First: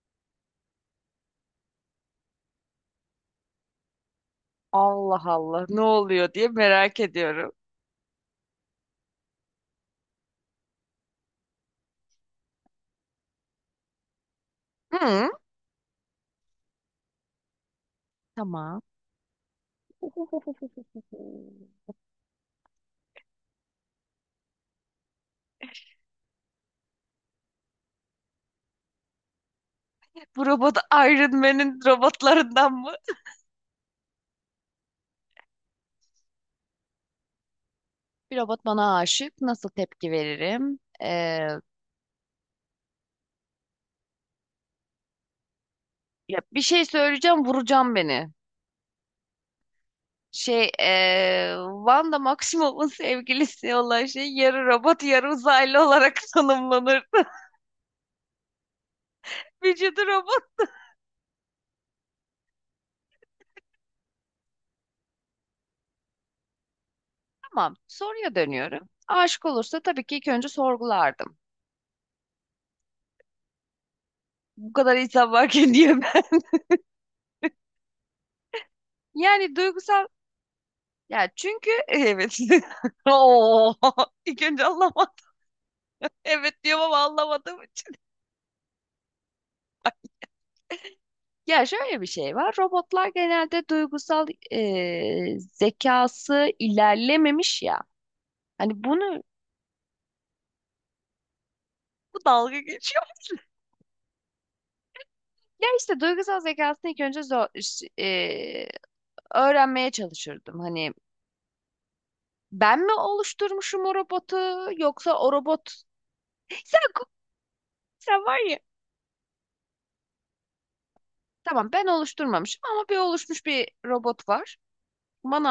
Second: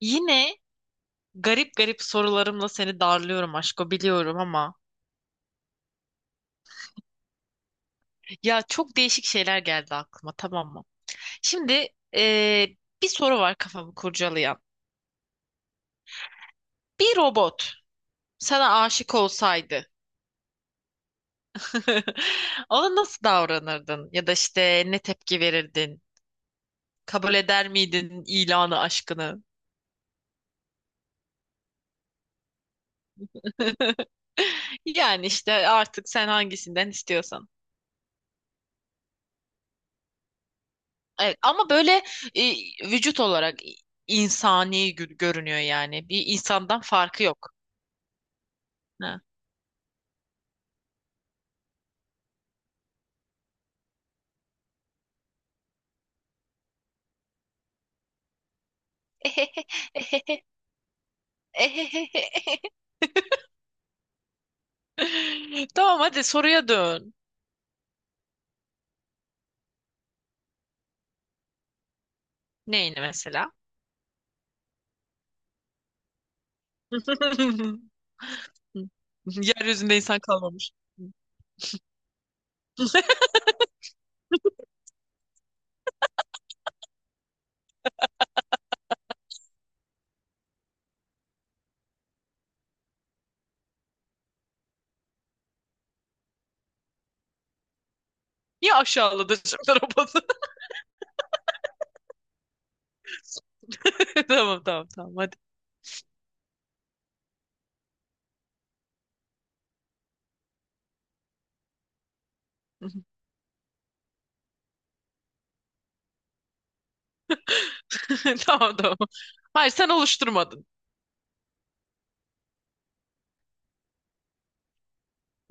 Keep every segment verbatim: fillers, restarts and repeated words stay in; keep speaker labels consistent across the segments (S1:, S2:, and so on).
S1: Yine garip garip sorularımla seni darlıyorum aşko biliyorum ama
S2: Allah Allah, ne oluyor diye merak ediyorum.
S1: ya çok değişik şeyler geldi aklıma tamam mı? Şimdi eee, bir soru var kafamı kurcalayan.
S2: Hı,
S1: Bir robot sana
S2: tamam.
S1: aşık olsaydı ona nasıl davranırdın? Ya da işte ne tepki verirdin? Kabul eder miydin ilanı aşkını?
S2: Bu robot Iron Man'in robotlarından mı?
S1: Yani işte artık sen hangisinden istiyorsan.
S2: Bir robot bana aşık. Nasıl tepki veririm?
S1: Evet,
S2: Ee,
S1: ama böyle e, vücut olarak insani gö- görünüyor yani. Bir
S2: ya bir
S1: insandan
S2: şey
S1: farkı
S2: söyleyeceğim,
S1: yok.
S2: vuracağım beni.
S1: Ha.
S2: Şey, ee, Wanda Maximoff'un sevgilisi olan şey yarı robot, yarı uzaylı olarak tanımlanır. Vücudu robot.
S1: Tamam, hadi soruya dön.
S2: Tamam. Soruya dönüyorum. Aşık olursa tabii ki ilk önce sorgulardım.
S1: Neyini mesela?
S2: Bu kadar insan varken niye? Yani
S1: Yeryüzünde
S2: duygusal,
S1: insan kalmamış.
S2: ya çünkü evet. Oo, ilk önce anlamadım. Evet diyorum ama anlamadığım için. Ya şöyle bir şey var. Robotlar genelde duygusal, e, zekası ilerlememiş ya.
S1: Niye
S2: Hani bunu,
S1: aşağıladı şimdi robotu?
S2: bu dalga geçiyor.
S1: Tamam tamam tamam, hadi.
S2: Ya işte duygusal zekasını ilk önce zor, e, öğrenmeye çalışırdım. Hani ben mi oluşturmuşum o robotu yoksa o robot sen sen var ya.
S1: Tamam tamam. Hayır, sen oluşturmadın.
S2: Tamam, ben oluşturmamışım ama bir oluşmuş bir robot var.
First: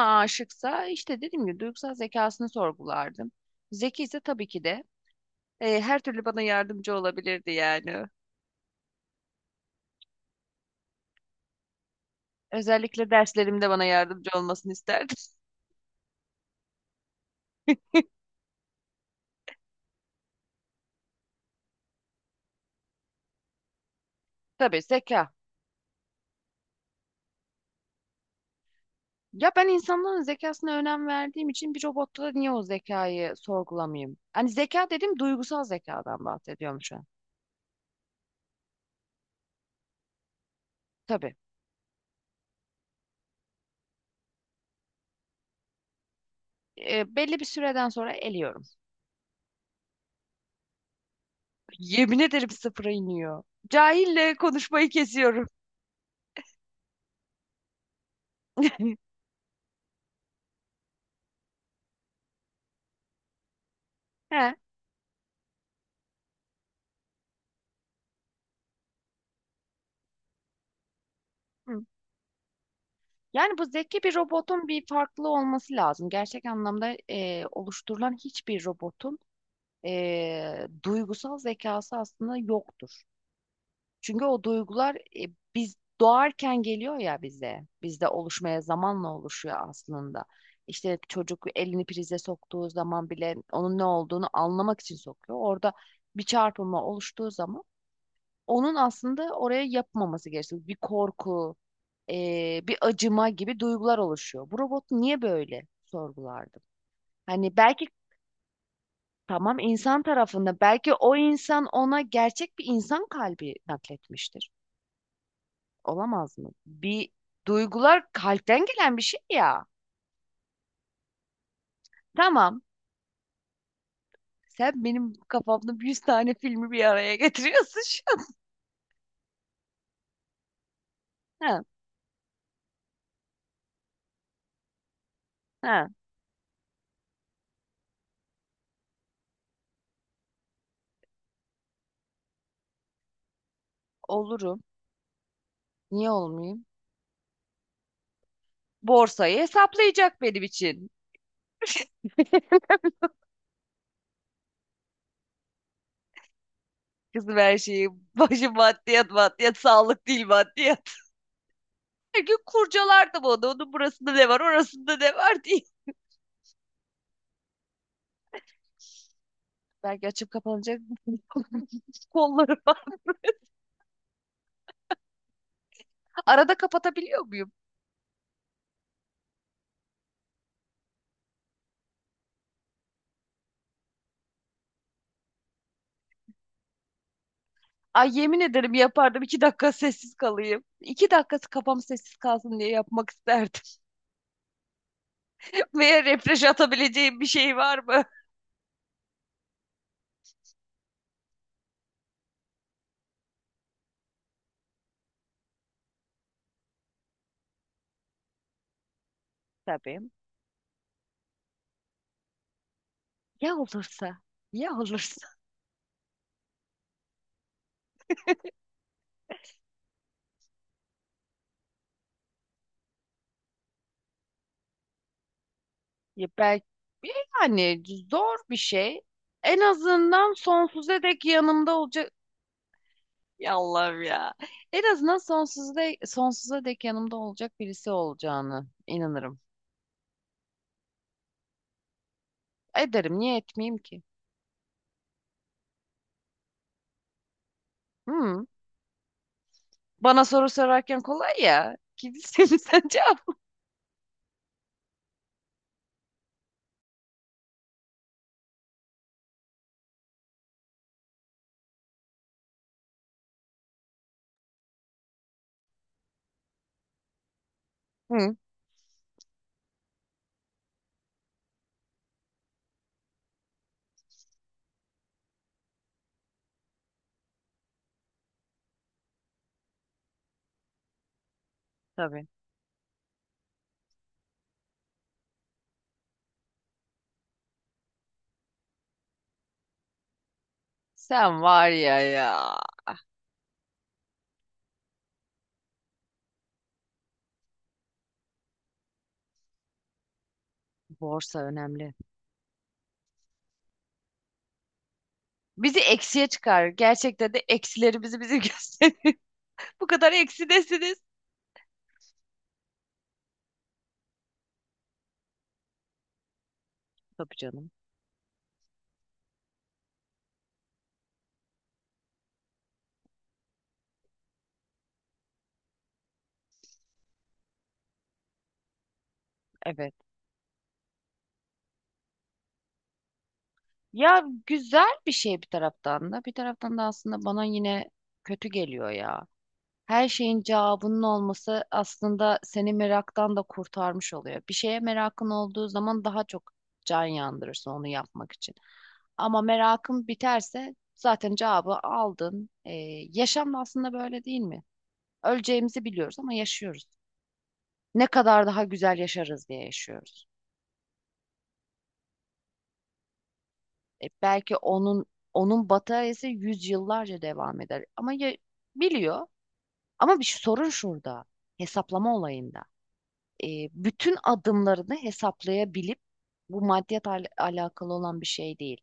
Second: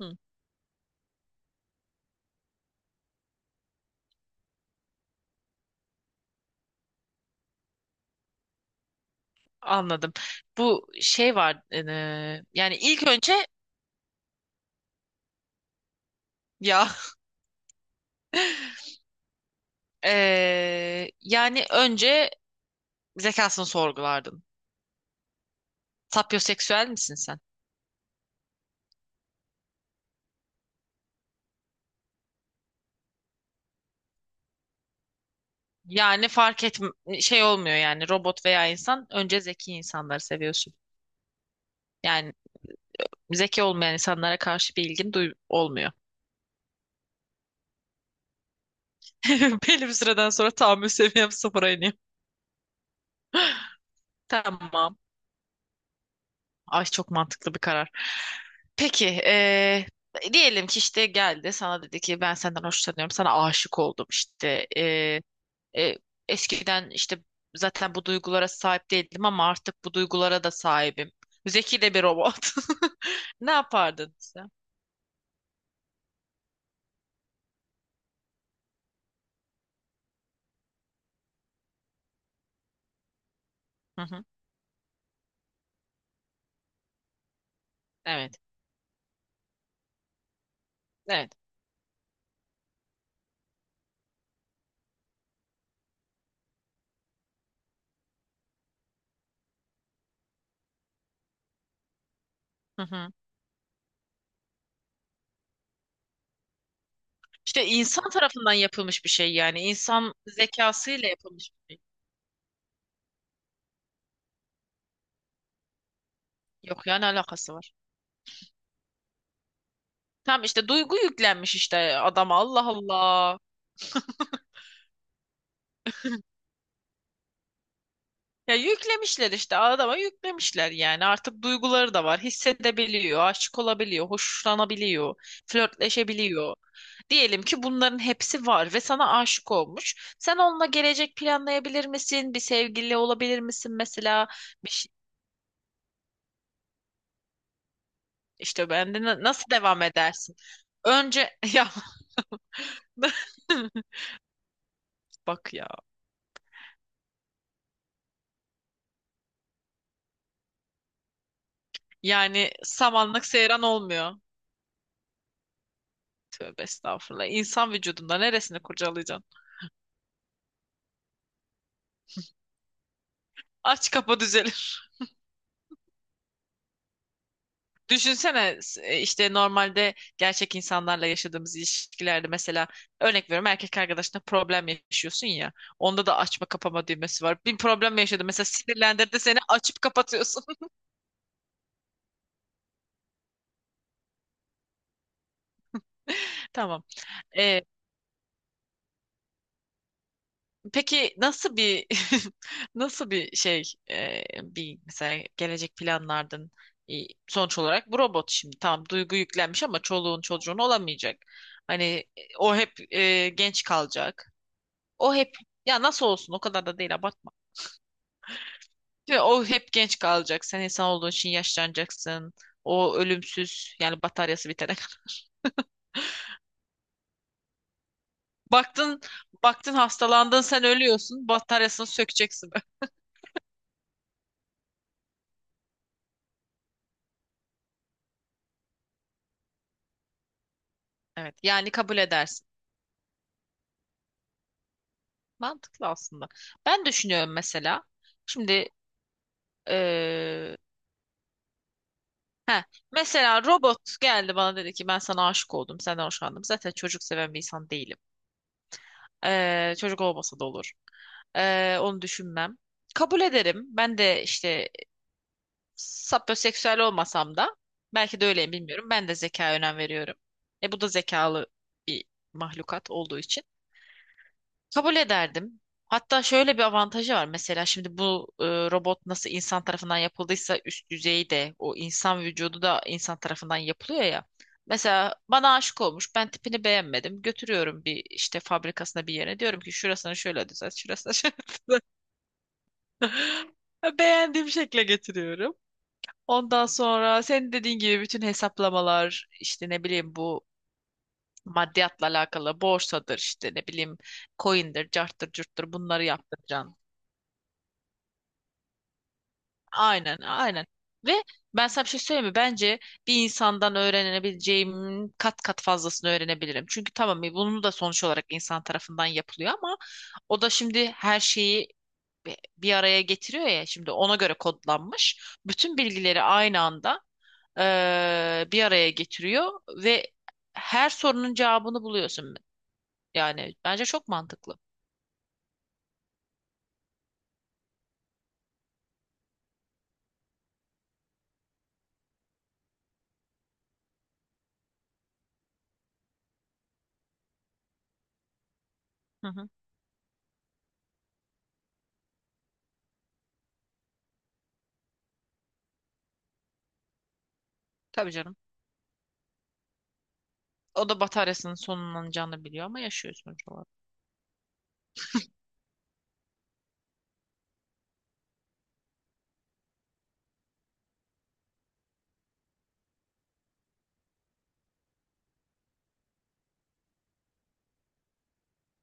S1: Hı,
S2: aşıksa işte dediğim gibi duygusal zekasını sorgulardım. Zeki ise tabii ki de e, her türlü bana yardımcı olabilirdi yani.
S1: anladım. Bu şey var. E, yani ilk
S2: Özellikle
S1: önce
S2: derslerimde bana yardımcı olmasını isterdim.
S1: ya Ee, yani önce zekasını sorgulardın.
S2: Tabii, zeka.
S1: Sapyoseksüel misin sen?
S2: Ya ben insanların zekasına önem verdiğim için bir robotta da niye o zekayı sorgulamayayım? Hani zeka dedim, duygusal zekadan
S1: Yani fark et
S2: bahsediyorum şu an.
S1: şey olmuyor yani robot veya insan önce zeki insanları seviyorsun.
S2: Tabii.
S1: Yani zeki olmayan insanlara karşı bir ilgin duy olmuyor.
S2: E, belli bir süreden sonra eliyorum.
S1: Belli bir süreden sonra tahammül seviyem sıfıra iniyor.
S2: Yemin ederim sıfıra iniyor. Cahille konuşmayı
S1: Tamam.
S2: kesiyorum.
S1: Ay çok mantıklı bir karar. Peki ee, diyelim ki işte geldi sana dedi ki ben senden hoşlanıyorum sana aşık oldum
S2: He.
S1: işte. E, Eskiden işte zaten bu duygulara sahip değildim ama artık bu duygulara da sahibim. Zeki de bir robot. Ne
S2: Yani bu zeki bir
S1: yapardın sen?
S2: robotun bir farklı olması lazım. Gerçek anlamda e, oluşturulan hiçbir robotun e, duygusal zekası aslında yoktur.
S1: Hı
S2: Çünkü
S1: hı.
S2: o duygular, e, biz doğarken geliyor ya bize. Bizde
S1: Evet.
S2: oluşmaya, zamanla oluşuyor aslında. İşte
S1: Evet.
S2: çocuk elini prize soktuğu zaman bile onun ne olduğunu anlamak için sokuyor. Orada bir çarpılma oluştuğu zaman onun aslında oraya yapmaması gerekiyor. Bir korku, eee, bir
S1: Hı hı.
S2: acıma gibi duygular oluşuyor. Bu robot niye böyle, sorgulardım. Hani
S1: İşte
S2: belki,
S1: insan tarafından yapılmış bir şey
S2: tamam,
S1: yani.
S2: insan
S1: İnsan
S2: tarafında belki
S1: zekasıyla
S2: o
S1: yapılmış
S2: insan
S1: bir şey.
S2: ona gerçek bir insan kalbi nakletmiştir. Olamaz mı?
S1: Yok ya, ne
S2: Bir,
S1: alakası var?
S2: duygular kalpten gelen bir şey ya.
S1: Tam işte duygu yüklenmiş işte adama.
S2: Tamam.
S1: Allah Allah.
S2: Sen benim kafamda yüz tane filmi bir araya getiriyorsun şu an.
S1: Ya yüklemişler işte adama, yüklemişler yani artık
S2: Ha.
S1: duyguları da var, hissedebiliyor, aşık olabiliyor, hoşlanabiliyor,
S2: Ha,
S1: flörtleşebiliyor, diyelim ki bunların hepsi var ve sana aşık olmuş, sen onunla gelecek planlayabilir misin, bir sevgili olabilir misin mesela,
S2: olurum.
S1: bir şey,
S2: Niye olmayayım?
S1: işte ben de na-
S2: Borsayı
S1: nasıl devam
S2: hesaplayacak
S1: edersin
S2: benim için.
S1: önce ya bak ya
S2: Kızım, her şeyi başı maddiyat, maddiyat sağlık değil, maddiyat. Her gün
S1: yani
S2: kurcalardım
S1: samanlık
S2: onu.
S1: seyran
S2: Onun burasında
S1: olmuyor,
S2: ne var, orasında ne var diye.
S1: tövbe estağfurullah. İnsan vücudunda neresini kurcalayacaksın,
S2: Belki açıp kapanacak kollarım var.
S1: aç kapa düzelir.
S2: Arada kapatabiliyor muyum?
S1: Düşünsene e, işte normalde gerçek insanlarla yaşadığımız ilişkilerde mesela örnek veriyorum erkek arkadaşına problem yaşıyorsun ya. Onda da açma kapama düğmesi var. Bir problem
S2: Ay,
S1: yaşadı
S2: yemin
S1: mesela,
S2: ederim
S1: sinirlendirdi
S2: yapardım.
S1: seni,
S2: iki dakika
S1: açıp
S2: sessiz
S1: kapatıyorsun.
S2: kalayım. İki dakikası kafam sessiz kalsın diye yapmak isterdim. Veya refresh
S1: Tamam.
S2: atabileceğim bir şey
S1: Ee,
S2: var mı?
S1: peki nasıl bir nasıl bir şey e, bir mesela gelecek planlardın. E, Sonuç olarak bu robot şimdi tamam, duygu yüklenmiş ama
S2: Tabii.
S1: çoluğun çocuğun olamayacak. Hani e, o hep e,
S2: Ya
S1: genç
S2: olursa?
S1: kalacak.
S2: Ya
S1: O
S2: olursa?
S1: hep, ya nasıl olsun, o kadar da değil, abartma. Şimdi o hep genç kalacak. Sen insan olduğun için yaşlanacaksın. O ölümsüz yani bataryası bitene kadar.
S2: Ya belki, yani zor bir şey.
S1: Baktın
S2: En
S1: baktın
S2: azından
S1: hastalandın, sen
S2: sonsuza dek
S1: ölüyorsun.
S2: yanımda
S1: Bataryasını
S2: olacak.
S1: sökeceksin.
S2: Ya Allah'ım ya. En azından sonsuza dek, sonsuza dek yanımda olacak birisi olacağını inanırım.
S1: Evet, yani kabul edersin.
S2: Ederim. Niye etmeyeyim ki?
S1: Mantıklı aslında. Ben düşünüyorum mesela.
S2: Hı.
S1: Şimdi
S2: Bana soru
S1: eee
S2: sorarken kolay ya. Kimsin
S1: heh,
S2: sen, cevap.
S1: mesela robot geldi bana dedi ki ben sana aşık oldum. Senden hoşlandım. Zaten çocuk seven bir insan değilim. Ee, çocuk olmasa da olur. Ee, onu düşünmem. Kabul ederim. Ben de işte sapyoseksüel olmasam da belki de
S2: Hı.
S1: öyleyim, bilmiyorum. Ben de zekaya önem veriyorum. E bu da zekalı bir mahlukat olduğu için. Kabul ederdim. Hatta şöyle bir avantajı var. Mesela şimdi bu e, robot nasıl insan tarafından yapıldıysa üst düzeyi de, o insan
S2: Tabii.
S1: vücudu da insan tarafından yapılıyor ya. Mesela bana aşık olmuş. Ben tipini beğenmedim. Götürüyorum bir işte fabrikasına bir yere. Diyorum ki şurasını şöyle düzelt, şurasını şöyle
S2: Sen var
S1: düzelt.
S2: ya, ya.
S1: Beğendiğim şekle getiriyorum. Ondan sonra senin dediğin gibi bütün hesaplamalar işte ne bileyim bu
S2: Borsa önemli.
S1: maddiyatla alakalı, borsadır işte ne bileyim coin'dir, carttır, curttur,
S2: Bizi
S1: bunları
S2: eksiye çıkar.
S1: yaptıracağım.
S2: Gerçekten de eksileri bizi bizi gösterir. Bu kadar
S1: Aynen, aynen.
S2: eksidesiniz.
S1: Ve ben sana bir şey söyleyeyim mi? Bence bir insandan öğrenebileceğim kat kat fazlasını öğrenebilirim. Çünkü tamam, e,
S2: Tabii
S1: bunu
S2: canım.
S1: da sonuç olarak insan tarafından yapılıyor ama o da şimdi her şeyi bi- bir araya getiriyor ya, şimdi ona göre kodlanmış. Bütün bilgileri aynı anda eee, bir araya getiriyor
S2: Evet.
S1: ve her sorunun cevabını buluyorsun. Yani bence çok
S2: Ya
S1: mantıklı.
S2: güzel bir şey bir taraftan da. Bir taraftan da aslında bana yine kötü geliyor ya. Her şeyin cevabının olması aslında seni meraktan da kurtarmış oluyor. Bir şeye merakın olduğu zaman daha çok can yandırırsın onu yapmak için.
S1: Hı
S2: Ama
S1: hı.
S2: merakın biterse zaten cevabı aldın. Ee, yaşam da aslında böyle değil mi? Öleceğimizi biliyoruz ama yaşıyoruz. Ne
S1: Tabii canım.
S2: kadar daha güzel yaşarız diye yaşıyoruz.
S1: O da bataryasının sonlanacağını biliyor ama yaşıyor sonuç olarak.
S2: E, belki onun onun bataryası yüzyıllarca devam eder. Ama ya, biliyor. Ama bir sorun şurada. Hesaplama olayında. e, bütün adımlarını hesaplayabilip, bu maddiyat al- alakalı olan bir şey değil.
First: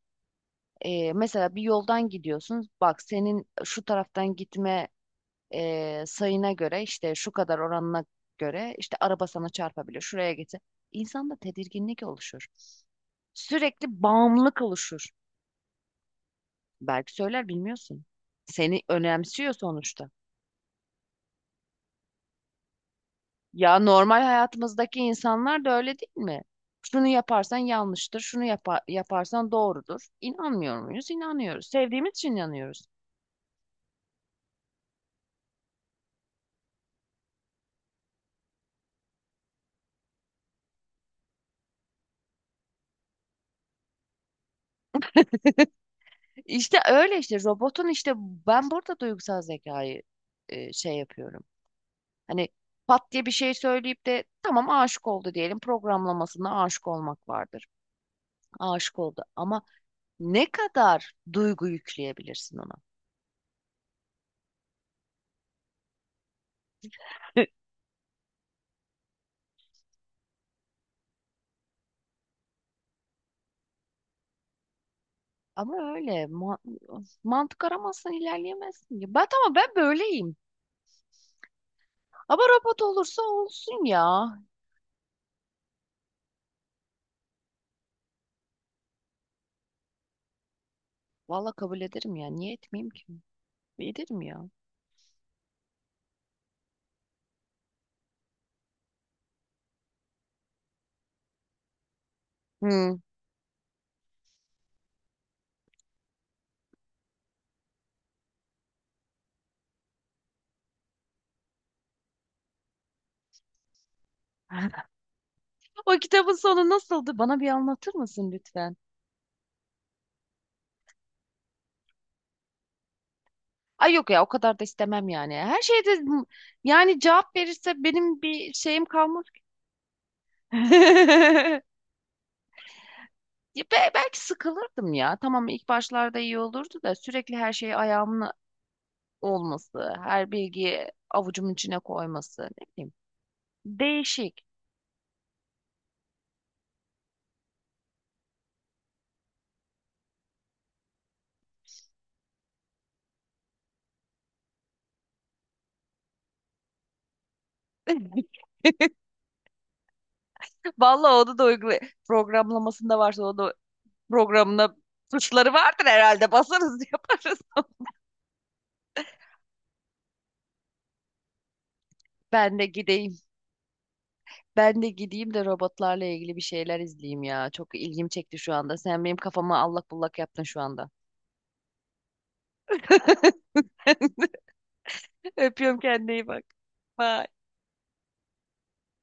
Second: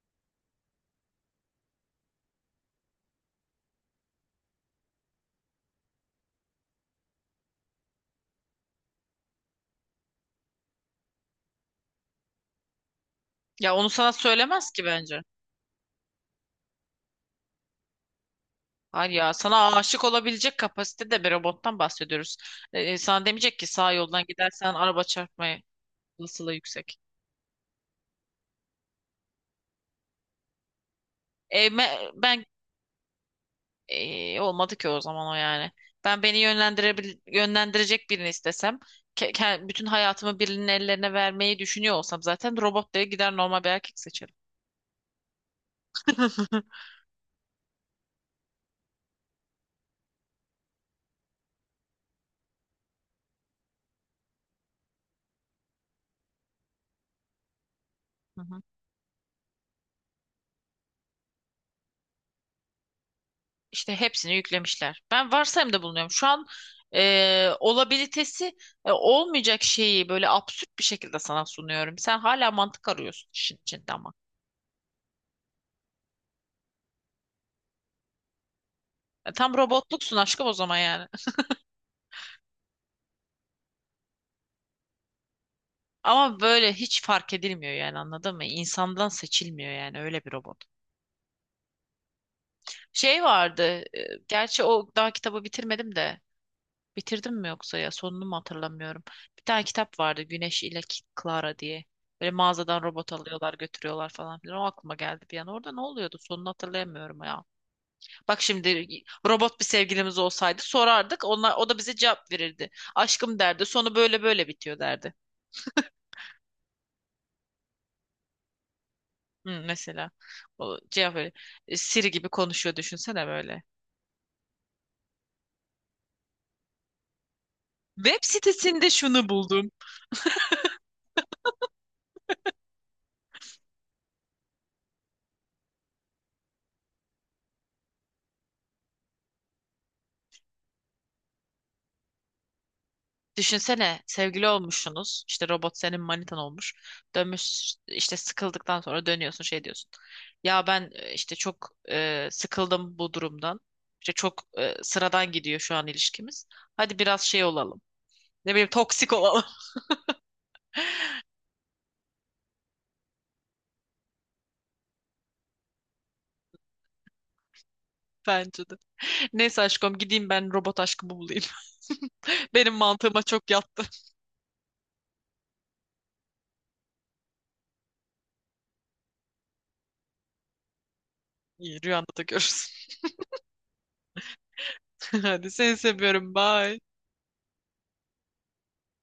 S2: E, mesela bir yoldan gidiyorsun. Bak, senin şu taraftan gitme e, sayına göre, işte şu kadar oranına göre işte araba sana çarpabilir. Şuraya gitse. İnsanda tedirginlik oluşur.
S1: Ya onu
S2: Sürekli
S1: sana
S2: bağımlılık
S1: söylemez ki
S2: oluşur.
S1: bence.
S2: Belki söyler, bilmiyorsun. Seni
S1: Hayır ya,
S2: önemsiyor
S1: sana aşık
S2: sonuçta.
S1: olabilecek kapasitede bir robottan bahsediyoruz. Ee, sana demeyecek ki
S2: Ya
S1: sağ
S2: normal
S1: yoldan gidersen
S2: hayatımızdaki
S1: araba çarpma
S2: insanlar da öyle değil mi?
S1: olasılığı yüksek.
S2: Şunu yaparsan yanlıştır, şunu yapa- yaparsan doğrudur. İnanmıyor muyuz? İnanıyoruz.
S1: E, me-
S2: Sevdiğimiz için
S1: ben
S2: inanıyoruz.
S1: e, olmadı ki o zaman o yani. Ben beni yönlendirebil yönlendirecek birini istesem, ke- ke- bütün hayatımı birinin ellerine vermeyi düşünüyor olsam zaten robot diye gider normal bir erkek seçerim.
S2: İşte öyle, işte robotun, işte ben burada duygusal zekayı e, şey yapıyorum. Hani pat diye bir şey söyleyip de tamam, aşık oldu diyelim. Programlamasında aşık olmak vardır.
S1: Hı hı.
S2: Aşık oldu ama ne kadar duygu yükleyebilirsin ona?
S1: İşte hepsini yüklemişler. Ben varsayımda bulunuyorum. Şu an e, olabilitesi e, olmayacak şeyi böyle absürt bir şekilde sana sunuyorum. Sen hala mantık arıyorsun işin içinde ama.
S2: Ama öyle, ma- mantık aramazsan ilerleyemezsin. Ya ben,
S1: E, tam
S2: tamam, ben
S1: robotluksun
S2: böyleyim.
S1: aşkım o zaman yani.
S2: Ama robot olursa olsun ya.
S1: Ama böyle hiç fark edilmiyor yani, anladın mı? İnsandan seçilmiyor yani öyle bir robot.
S2: Valla kabul ederim ya. Niye etmeyeyim ki?
S1: Şey vardı. e,
S2: Ederim ya.
S1: Gerçi o daha kitabı bitirmedim de. Bitirdim mi yoksa ya, sonunu mu hatırlamıyorum. Bir tane kitap vardı Güneş ile K- Clara diye. Böyle mağazadan
S2: Hmm.
S1: robot alıyorlar, götürüyorlar falan filan. O aklıma geldi bir an. Orada ne oluyordu? Sonunu hatırlayamıyorum ya. Bak şimdi robot bir sevgilimiz olsaydı sorardık. Onlar, o da bize cevap verirdi. Aşkım derdi. Sonu böyle böyle bitiyor derdi.
S2: O kitabın sonu nasıldı? Bana bir anlatır mısın lütfen?
S1: Hı, mesela o cevap böyle. e, Siri gibi konuşuyor düşünsene böyle.
S2: Ay yok ya, o kadar da istemem yani. Her şeyde yani cevap verirse
S1: Web
S2: benim bir şeyim
S1: sitesinde
S2: kalmaz.
S1: şunu buldum.
S2: Ya be- belki sıkılırdım ya. Tamam, ilk başlarda iyi olurdu da sürekli her şey ayağımın olması, her bilgiyi avucumun içine koyması. Ne bileyim.
S1: Düşünsene
S2: Değişik.
S1: sevgili olmuşsunuz. İşte robot senin manitan olmuş. Dönmüş işte, sıkıldıktan sonra dönüyorsun şey diyorsun. Ya ben e, işte çok e, sıkıldım bu durumdan. İşte çok e, sıradan gidiyor şu an ilişkimiz. Hadi biraz şey olalım. Ne bileyim toksik olalım.
S2: Vallahi onu da uygula, programlamasında varsa onu da programına, tuşları vardır herhalde. Basarız yaparız.
S1: Bence de. Neyse aşkım, gideyim ben robot aşkımı bulayım.
S2: Ben de
S1: Benim
S2: gideyim.
S1: mantığıma çok yattı.
S2: Ben de gideyim de robotlarla ilgili bir şeyler izleyeyim ya. Çok ilgim çekti şu anda. Sen benim kafama allak bullak yaptın şu anda.
S1: İyi, rüyanda da görürsün. Hadi, seni
S2: Öpüyorum, kendine iyi
S1: seviyorum.
S2: bak.
S1: Bye.
S2: Bye.